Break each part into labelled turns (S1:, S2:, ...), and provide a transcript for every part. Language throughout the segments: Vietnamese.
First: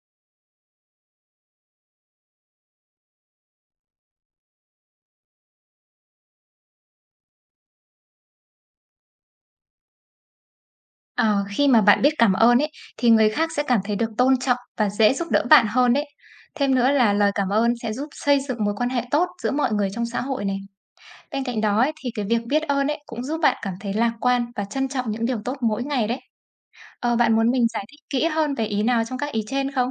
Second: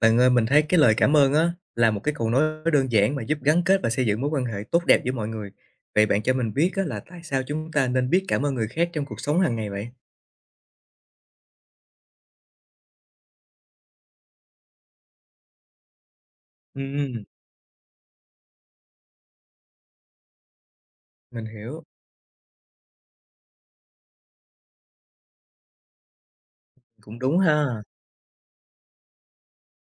S1: Bạn ơi, mình thấy cái lời cảm ơn á là một cái cầu nối đơn giản mà giúp gắn kết và xây dựng mối quan hệ tốt đẹp giữa mọi người. Vậy bạn cho mình biết á là tại sao chúng ta nên biết cảm ơn người khác trong cuộc sống hàng ngày vậy?
S2: Ờ, Khi mà bạn biết cảm ơn ấy, thì người khác sẽ cảm thấy được tôn trọng và dễ giúp đỡ bạn hơn đấy. Thêm nữa là
S1: Ừm,
S2: lời cảm ơn sẽ giúp xây dựng mối quan hệ tốt giữa mọi người trong xã hội này.
S1: mình
S2: Bên cạnh đó
S1: hiểu,
S2: ấy, thì cái việc biết ơn ấy cũng giúp bạn cảm thấy lạc quan và trân trọng những điều tốt mỗi ngày đấy.
S1: cũng
S2: Bạn
S1: đúng
S2: muốn
S1: ha.
S2: mình giải thích kỹ hơn về ý nào trong các ý trên không?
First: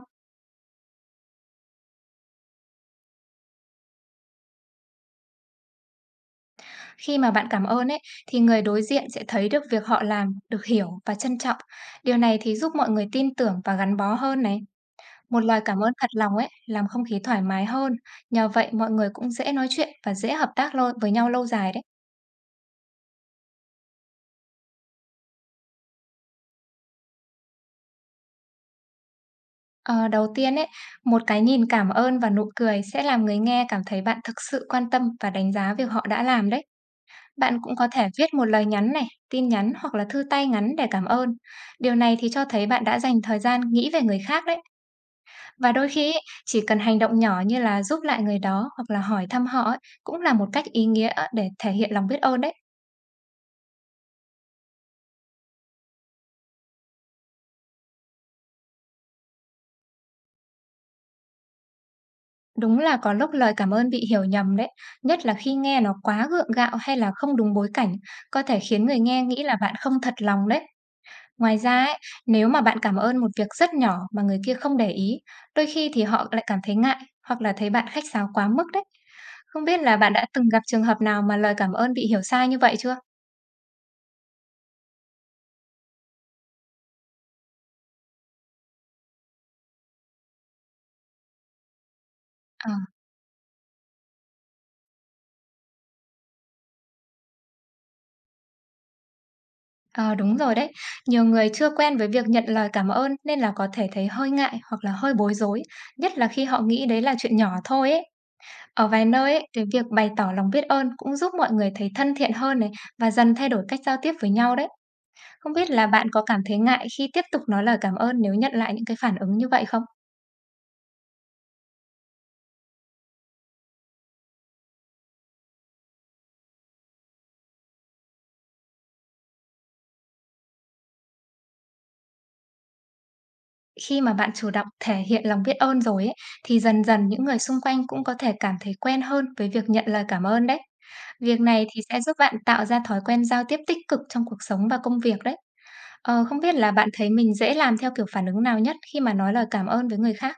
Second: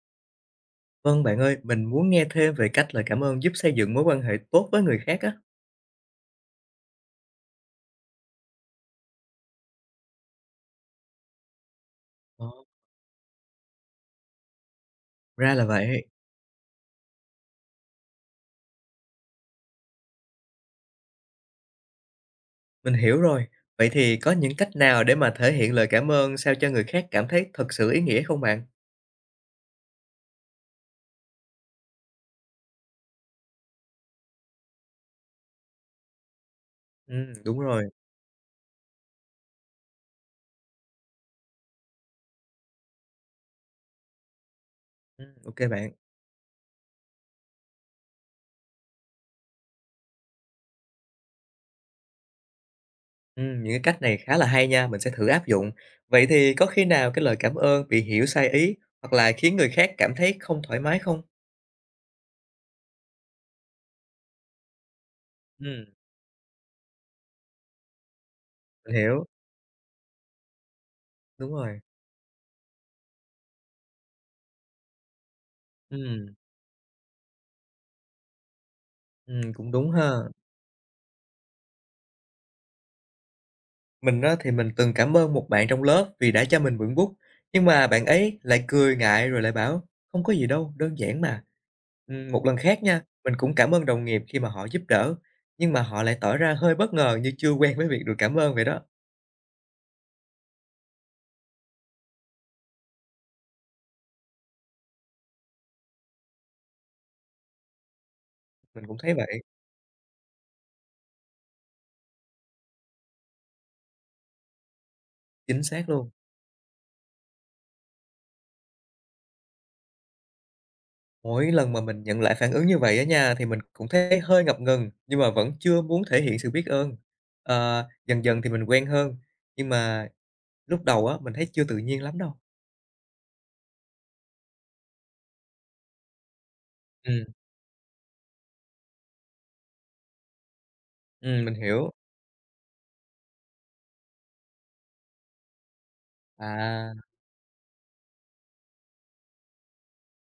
S1: Vâng bạn ơi, mình muốn nghe thêm về cách lời cảm ơn giúp xây dựng mối quan hệ tốt với người khác á.
S2: Khi mà bạn cảm ơn ấy, thì người đối diện sẽ thấy được việc họ làm, được hiểu và trân trọng. Điều này thì
S1: Ồ,
S2: giúp mọi người tin tưởng và gắn bó hơn này. Một
S1: ra
S2: lời
S1: là
S2: cảm ơn
S1: vậy,
S2: thật lòng ấy, làm không khí thoải mái hơn, nhờ vậy mọi người cũng dễ nói chuyện và dễ hợp tác lâu với nhau lâu dài đấy.
S1: mình hiểu rồi. Vậy thì có những cách nào để mà thể hiện lời cảm ơn sao cho người khác cảm thấy thật sự ý nghĩa không bạn?
S2: Ờ, Đầu tiên ấy, một cái nhìn cảm ơn và nụ cười sẽ làm người nghe cảm thấy bạn thực sự quan tâm và đánh giá việc họ đã làm đấy.
S1: Ừ,
S2: Bạn
S1: đúng
S2: cũng
S1: rồi.
S2: có thể viết một lời nhắn này, tin nhắn hoặc là thư tay ngắn để cảm ơn. Điều này thì cho thấy bạn đã dành thời gian nghĩ về người khác đấy.
S1: Ừ, ok
S2: Và đôi
S1: bạn.
S2: khi ấy, chỉ cần hành động nhỏ như là giúp lại người đó hoặc là hỏi thăm họ ấy, cũng là một cách ý nghĩa để thể hiện lòng biết ơn đấy.
S1: Những cái cách này khá là hay nha, mình sẽ thử áp dụng. Vậy thì có khi nào cái lời cảm ơn bị hiểu sai ý hoặc là khiến người khác cảm thấy không thoải mái không?
S2: Đúng là có lúc lời cảm ơn bị hiểu nhầm đấy, nhất là khi nghe
S1: Ừm,
S2: nó quá gượng gạo hay là không đúng bối cảnh, có thể khiến
S1: mình
S2: người nghe
S1: hiểu,
S2: nghĩ là bạn không thật lòng đấy.
S1: đúng
S2: Ngoài
S1: rồi.
S2: ra ấy, nếu mà bạn cảm ơn một việc rất nhỏ mà người kia không để ý, đôi khi thì họ
S1: Ừm,
S2: lại cảm thấy ngại hoặc là thấy bạn khách sáo quá mức đấy.
S1: ừm,
S2: Không
S1: cũng
S2: biết
S1: đúng
S2: là
S1: ha.
S2: bạn đã từng gặp trường hợp nào mà lời cảm ơn bị hiểu sai như vậy chưa?
S1: Mình á, thì mình từng cảm ơn một bạn trong lớp vì đã cho mình mượn bút, nhưng mà bạn ấy lại cười ngại rồi lại bảo không có gì đâu, đơn giản mà. Một lần
S2: Ờ,
S1: khác nha, mình cũng cảm ơn đồng nghiệp khi mà họ giúp đỡ, nhưng mà họ lại tỏ ra hơi bất ngờ như chưa quen với việc được cảm ơn vậy đó.
S2: ờ, đúng rồi đấy. Nhiều người chưa quen với việc nhận lời cảm ơn nên là có thể thấy hơi ngại hoặc là hơi bối rối, nhất là khi họ nghĩ đấy là chuyện nhỏ thôi ấy.
S1: Mình
S2: Ở
S1: cũng
S2: vài
S1: thấy
S2: nơi
S1: vậy,
S2: ấy, cái việc bày tỏ lòng biết ơn cũng giúp mọi người thấy thân thiện hơn này và dần thay đổi cách giao tiếp với nhau đấy. Không
S1: chính
S2: biết là
S1: xác
S2: bạn
S1: luôn.
S2: có cảm thấy ngại khi tiếp tục nói lời cảm ơn nếu nhận lại những cái phản ứng như vậy không?
S1: Mỗi lần mà mình nhận lại phản ứng như vậy á nha, thì mình cũng thấy hơi ngập ngừng, nhưng mà vẫn chưa muốn thể hiện sự biết ơn. Ờ, dần dần thì mình quen hơn, nhưng mà lúc đầu á, mình thấy chưa tự nhiên lắm đâu.
S2: Khi mà bạn chủ động thể hiện lòng biết ơn rồi ấy, thì dần dần
S1: Ừm,
S2: những người xung quanh cũng có thể cảm thấy quen hơn với việc nhận lời cảm ơn đấy. Việc
S1: ừm, mình
S2: này thì
S1: hiểu.
S2: sẽ giúp bạn tạo ra thói quen giao tiếp tích cực trong cuộc sống và công việc đấy. Không biết là bạn
S1: À.
S2: thấy mình dễ làm theo kiểu phản ứng nào nhất khi mà nói lời cảm ơn với người khác?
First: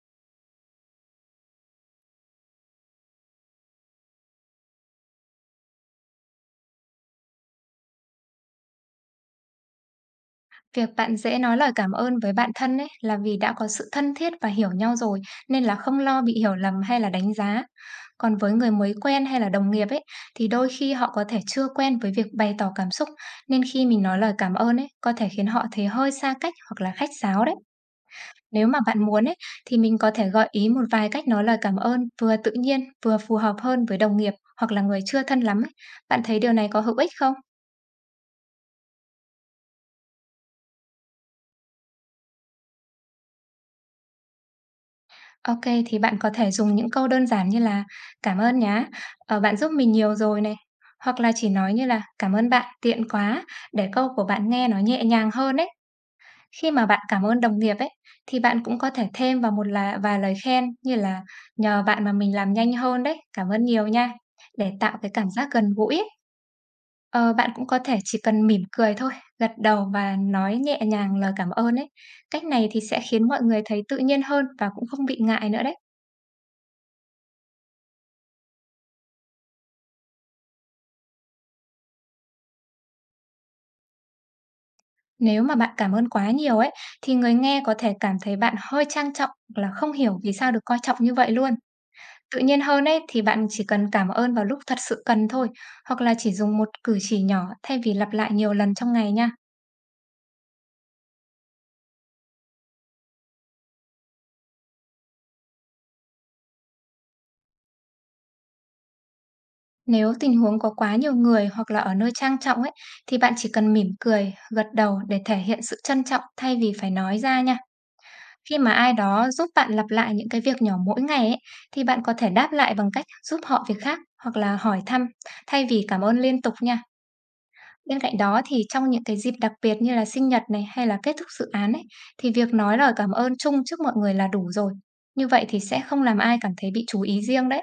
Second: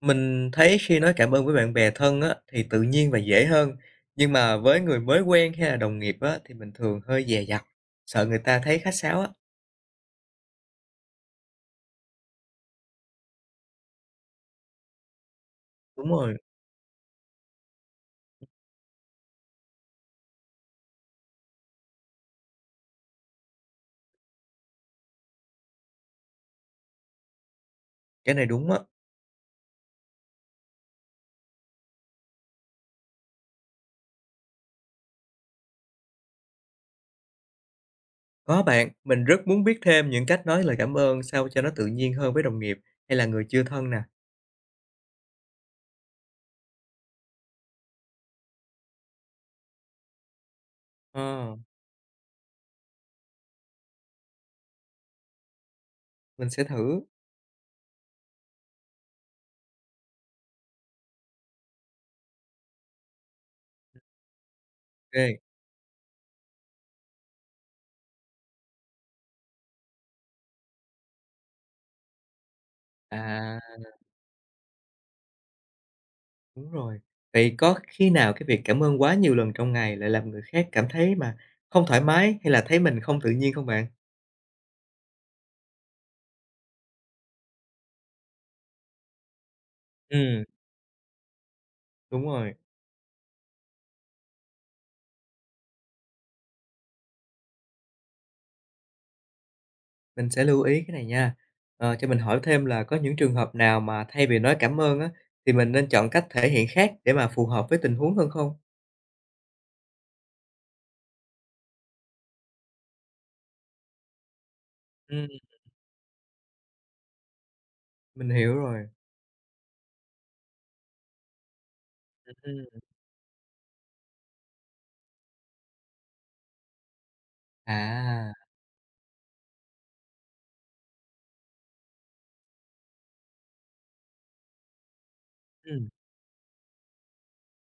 S1: Mình thấy khi nói cảm ơn với bạn bè thân á, thì tự nhiên và dễ hơn, nhưng mà với người mới quen hay là đồng nghiệp á, thì mình thường hơi dè dặt, sợ người ta thấy khách sáo á.
S2: Việc bạn dễ nói lời cảm ơn với bạn thân ấy là vì đã có sự thân thiết và hiểu nhau rồi, nên là không
S1: Đúng
S2: lo bị
S1: rồi,
S2: hiểu lầm hay là đánh giá. Còn với người mới quen hay là đồng nghiệp ấy thì đôi khi họ có thể chưa quen với việc bày tỏ cảm xúc, nên khi mình nói lời cảm ơn ấy có thể khiến họ thấy hơi xa cách hoặc là khách sáo đấy.
S1: cái này
S2: Nếu
S1: đúng á.
S2: mà bạn muốn ấy thì mình có thể gợi ý một vài cách nói lời cảm ơn vừa tự nhiên vừa phù hợp hơn với đồng nghiệp hoặc là người chưa thân lắm ấy. Bạn thấy điều này có hữu ích không?
S1: Có bạn, mình rất muốn biết thêm những cách nói lời cảm ơn sao cho nó tự nhiên hơn với đồng nghiệp hay là người chưa thân nè.
S2: OK, thì bạn có thể dùng những câu đơn giản như là "Cảm ơn nhá, bạn giúp mình nhiều rồi" này, hoặc là chỉ
S1: Ờ,
S2: nói như là "Cảm ơn bạn, tiện quá" để câu của bạn nghe nó nhẹ nhàng hơn ấy.
S1: mình sẽ
S2: Khi mà bạn
S1: thử.
S2: cảm ơn đồng nghiệp ấy, thì bạn cũng có thể thêm vào một là vài lời khen như là "Nhờ bạn mà mình làm nhanh hơn đấy, cảm ơn nhiều nha" để tạo cái cảm
S1: Ok.
S2: giác gần gũi ấy. Ờ, Bạn cũng có thể chỉ cần mỉm cười thôi, gật đầu và nói nhẹ nhàng lời cảm ơn ấy. Cách này thì sẽ khiến mọi
S1: À,
S2: người thấy tự nhiên hơn và cũng không bị ngại nữa đấy.
S1: đúng rồi. Vậy có khi nào cái việc cảm ơn quá nhiều lần trong ngày lại làm người khác cảm thấy mà không thoải mái hay là thấy mình không tự nhiên không bạn?
S2: Nếu mà bạn cảm ơn quá nhiều ấy, thì người nghe có thể cảm thấy bạn hơi trang trọng hoặc là không hiểu vì
S1: Ừ,
S2: sao được coi trọng như vậy luôn.
S1: đúng
S2: Tự
S1: rồi.
S2: nhiên hơn ấy thì bạn chỉ cần cảm ơn vào lúc thật sự cần thôi, hoặc là chỉ dùng một cử chỉ nhỏ thay vì lặp lại nhiều lần trong ngày nha.
S1: Mình sẽ lưu ý cái này nha. Ờ, cho mình hỏi thêm là có những trường hợp nào mà thay vì nói cảm ơn á, thì mình nên chọn cách thể hiện khác để mà phù hợp với tình huống hơn không?
S2: Nếu tình huống có quá nhiều người hoặc là ở nơi trang trọng ấy, thì bạn chỉ cần mỉm cười, gật đầu
S1: Ừ,
S2: để thể hiện sự trân trọng thay vì phải nói ra nha.
S1: mình hiểu
S2: Khi mà
S1: rồi.
S2: ai đó giúp bạn lặp lại những cái việc nhỏ mỗi ngày ấy, thì bạn có thể đáp lại
S1: Ừ.
S2: bằng cách giúp họ việc khác hoặc là hỏi thăm thay vì cảm ơn liên tục nha. Bên cạnh
S1: À.
S2: đó thì trong những cái dịp đặc biệt như là sinh nhật này hay là kết thúc dự án ấy, thì việc nói lời cảm ơn chung trước mọi người là đủ rồi. Như vậy thì sẽ
S1: Ừ.
S2: không làm ai cảm thấy bị chú ý riêng đấy.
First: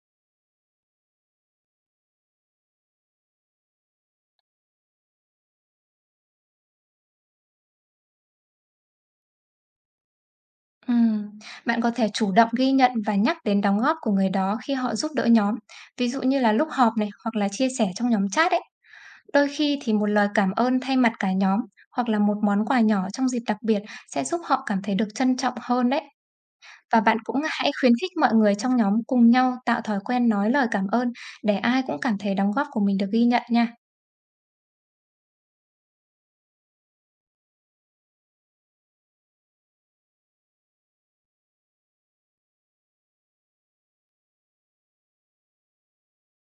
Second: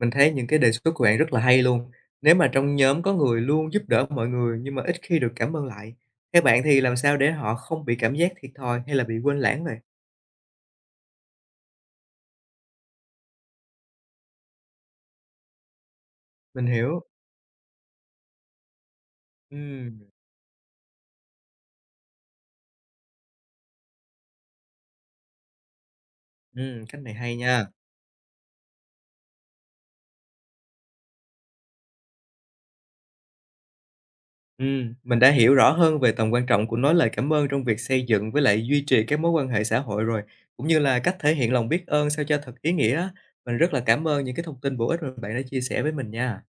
S1: Mình thấy những cái đề xuất của bạn rất là hay luôn. Nếu mà trong nhóm có người luôn giúp đỡ mọi người nhưng mà ít khi được cảm ơn lại, theo bạn thì làm sao để họ không bị cảm giác thiệt thòi hay là bị quên lãng vậy?
S2: Ừm, Bạn có thể chủ động ghi nhận và nhắc đến đóng góp của người đó khi họ giúp đỡ nhóm, ví dụ như là
S1: Mình
S2: lúc họp
S1: hiểu.
S2: này hoặc là chia sẻ trong nhóm chat ấy. Đôi khi thì
S1: Ừm,
S2: một lời cảm ơn thay mặt cả nhóm hoặc là một món quà nhỏ trong dịp đặc biệt sẽ giúp họ cảm thấy được trân trọng hơn đấy.
S1: ừm, cách
S2: Và
S1: này
S2: bạn
S1: hay
S2: cũng
S1: nha.
S2: hãy khuyến khích mọi người trong nhóm cùng nhau tạo thói quen nói lời cảm ơn để ai cũng cảm thấy đóng góp của mình được ghi nhận nha.
S1: Mình đã hiểu rõ hơn về tầm quan trọng của nói lời cảm ơn trong việc xây dựng với lại duy trì các mối quan hệ xã hội rồi, cũng như là cách thể hiện lòng biết ơn sao cho thật ý nghĩa. Mình rất là cảm ơn những cái thông tin bổ ích mà bạn đã chia sẻ với mình nha.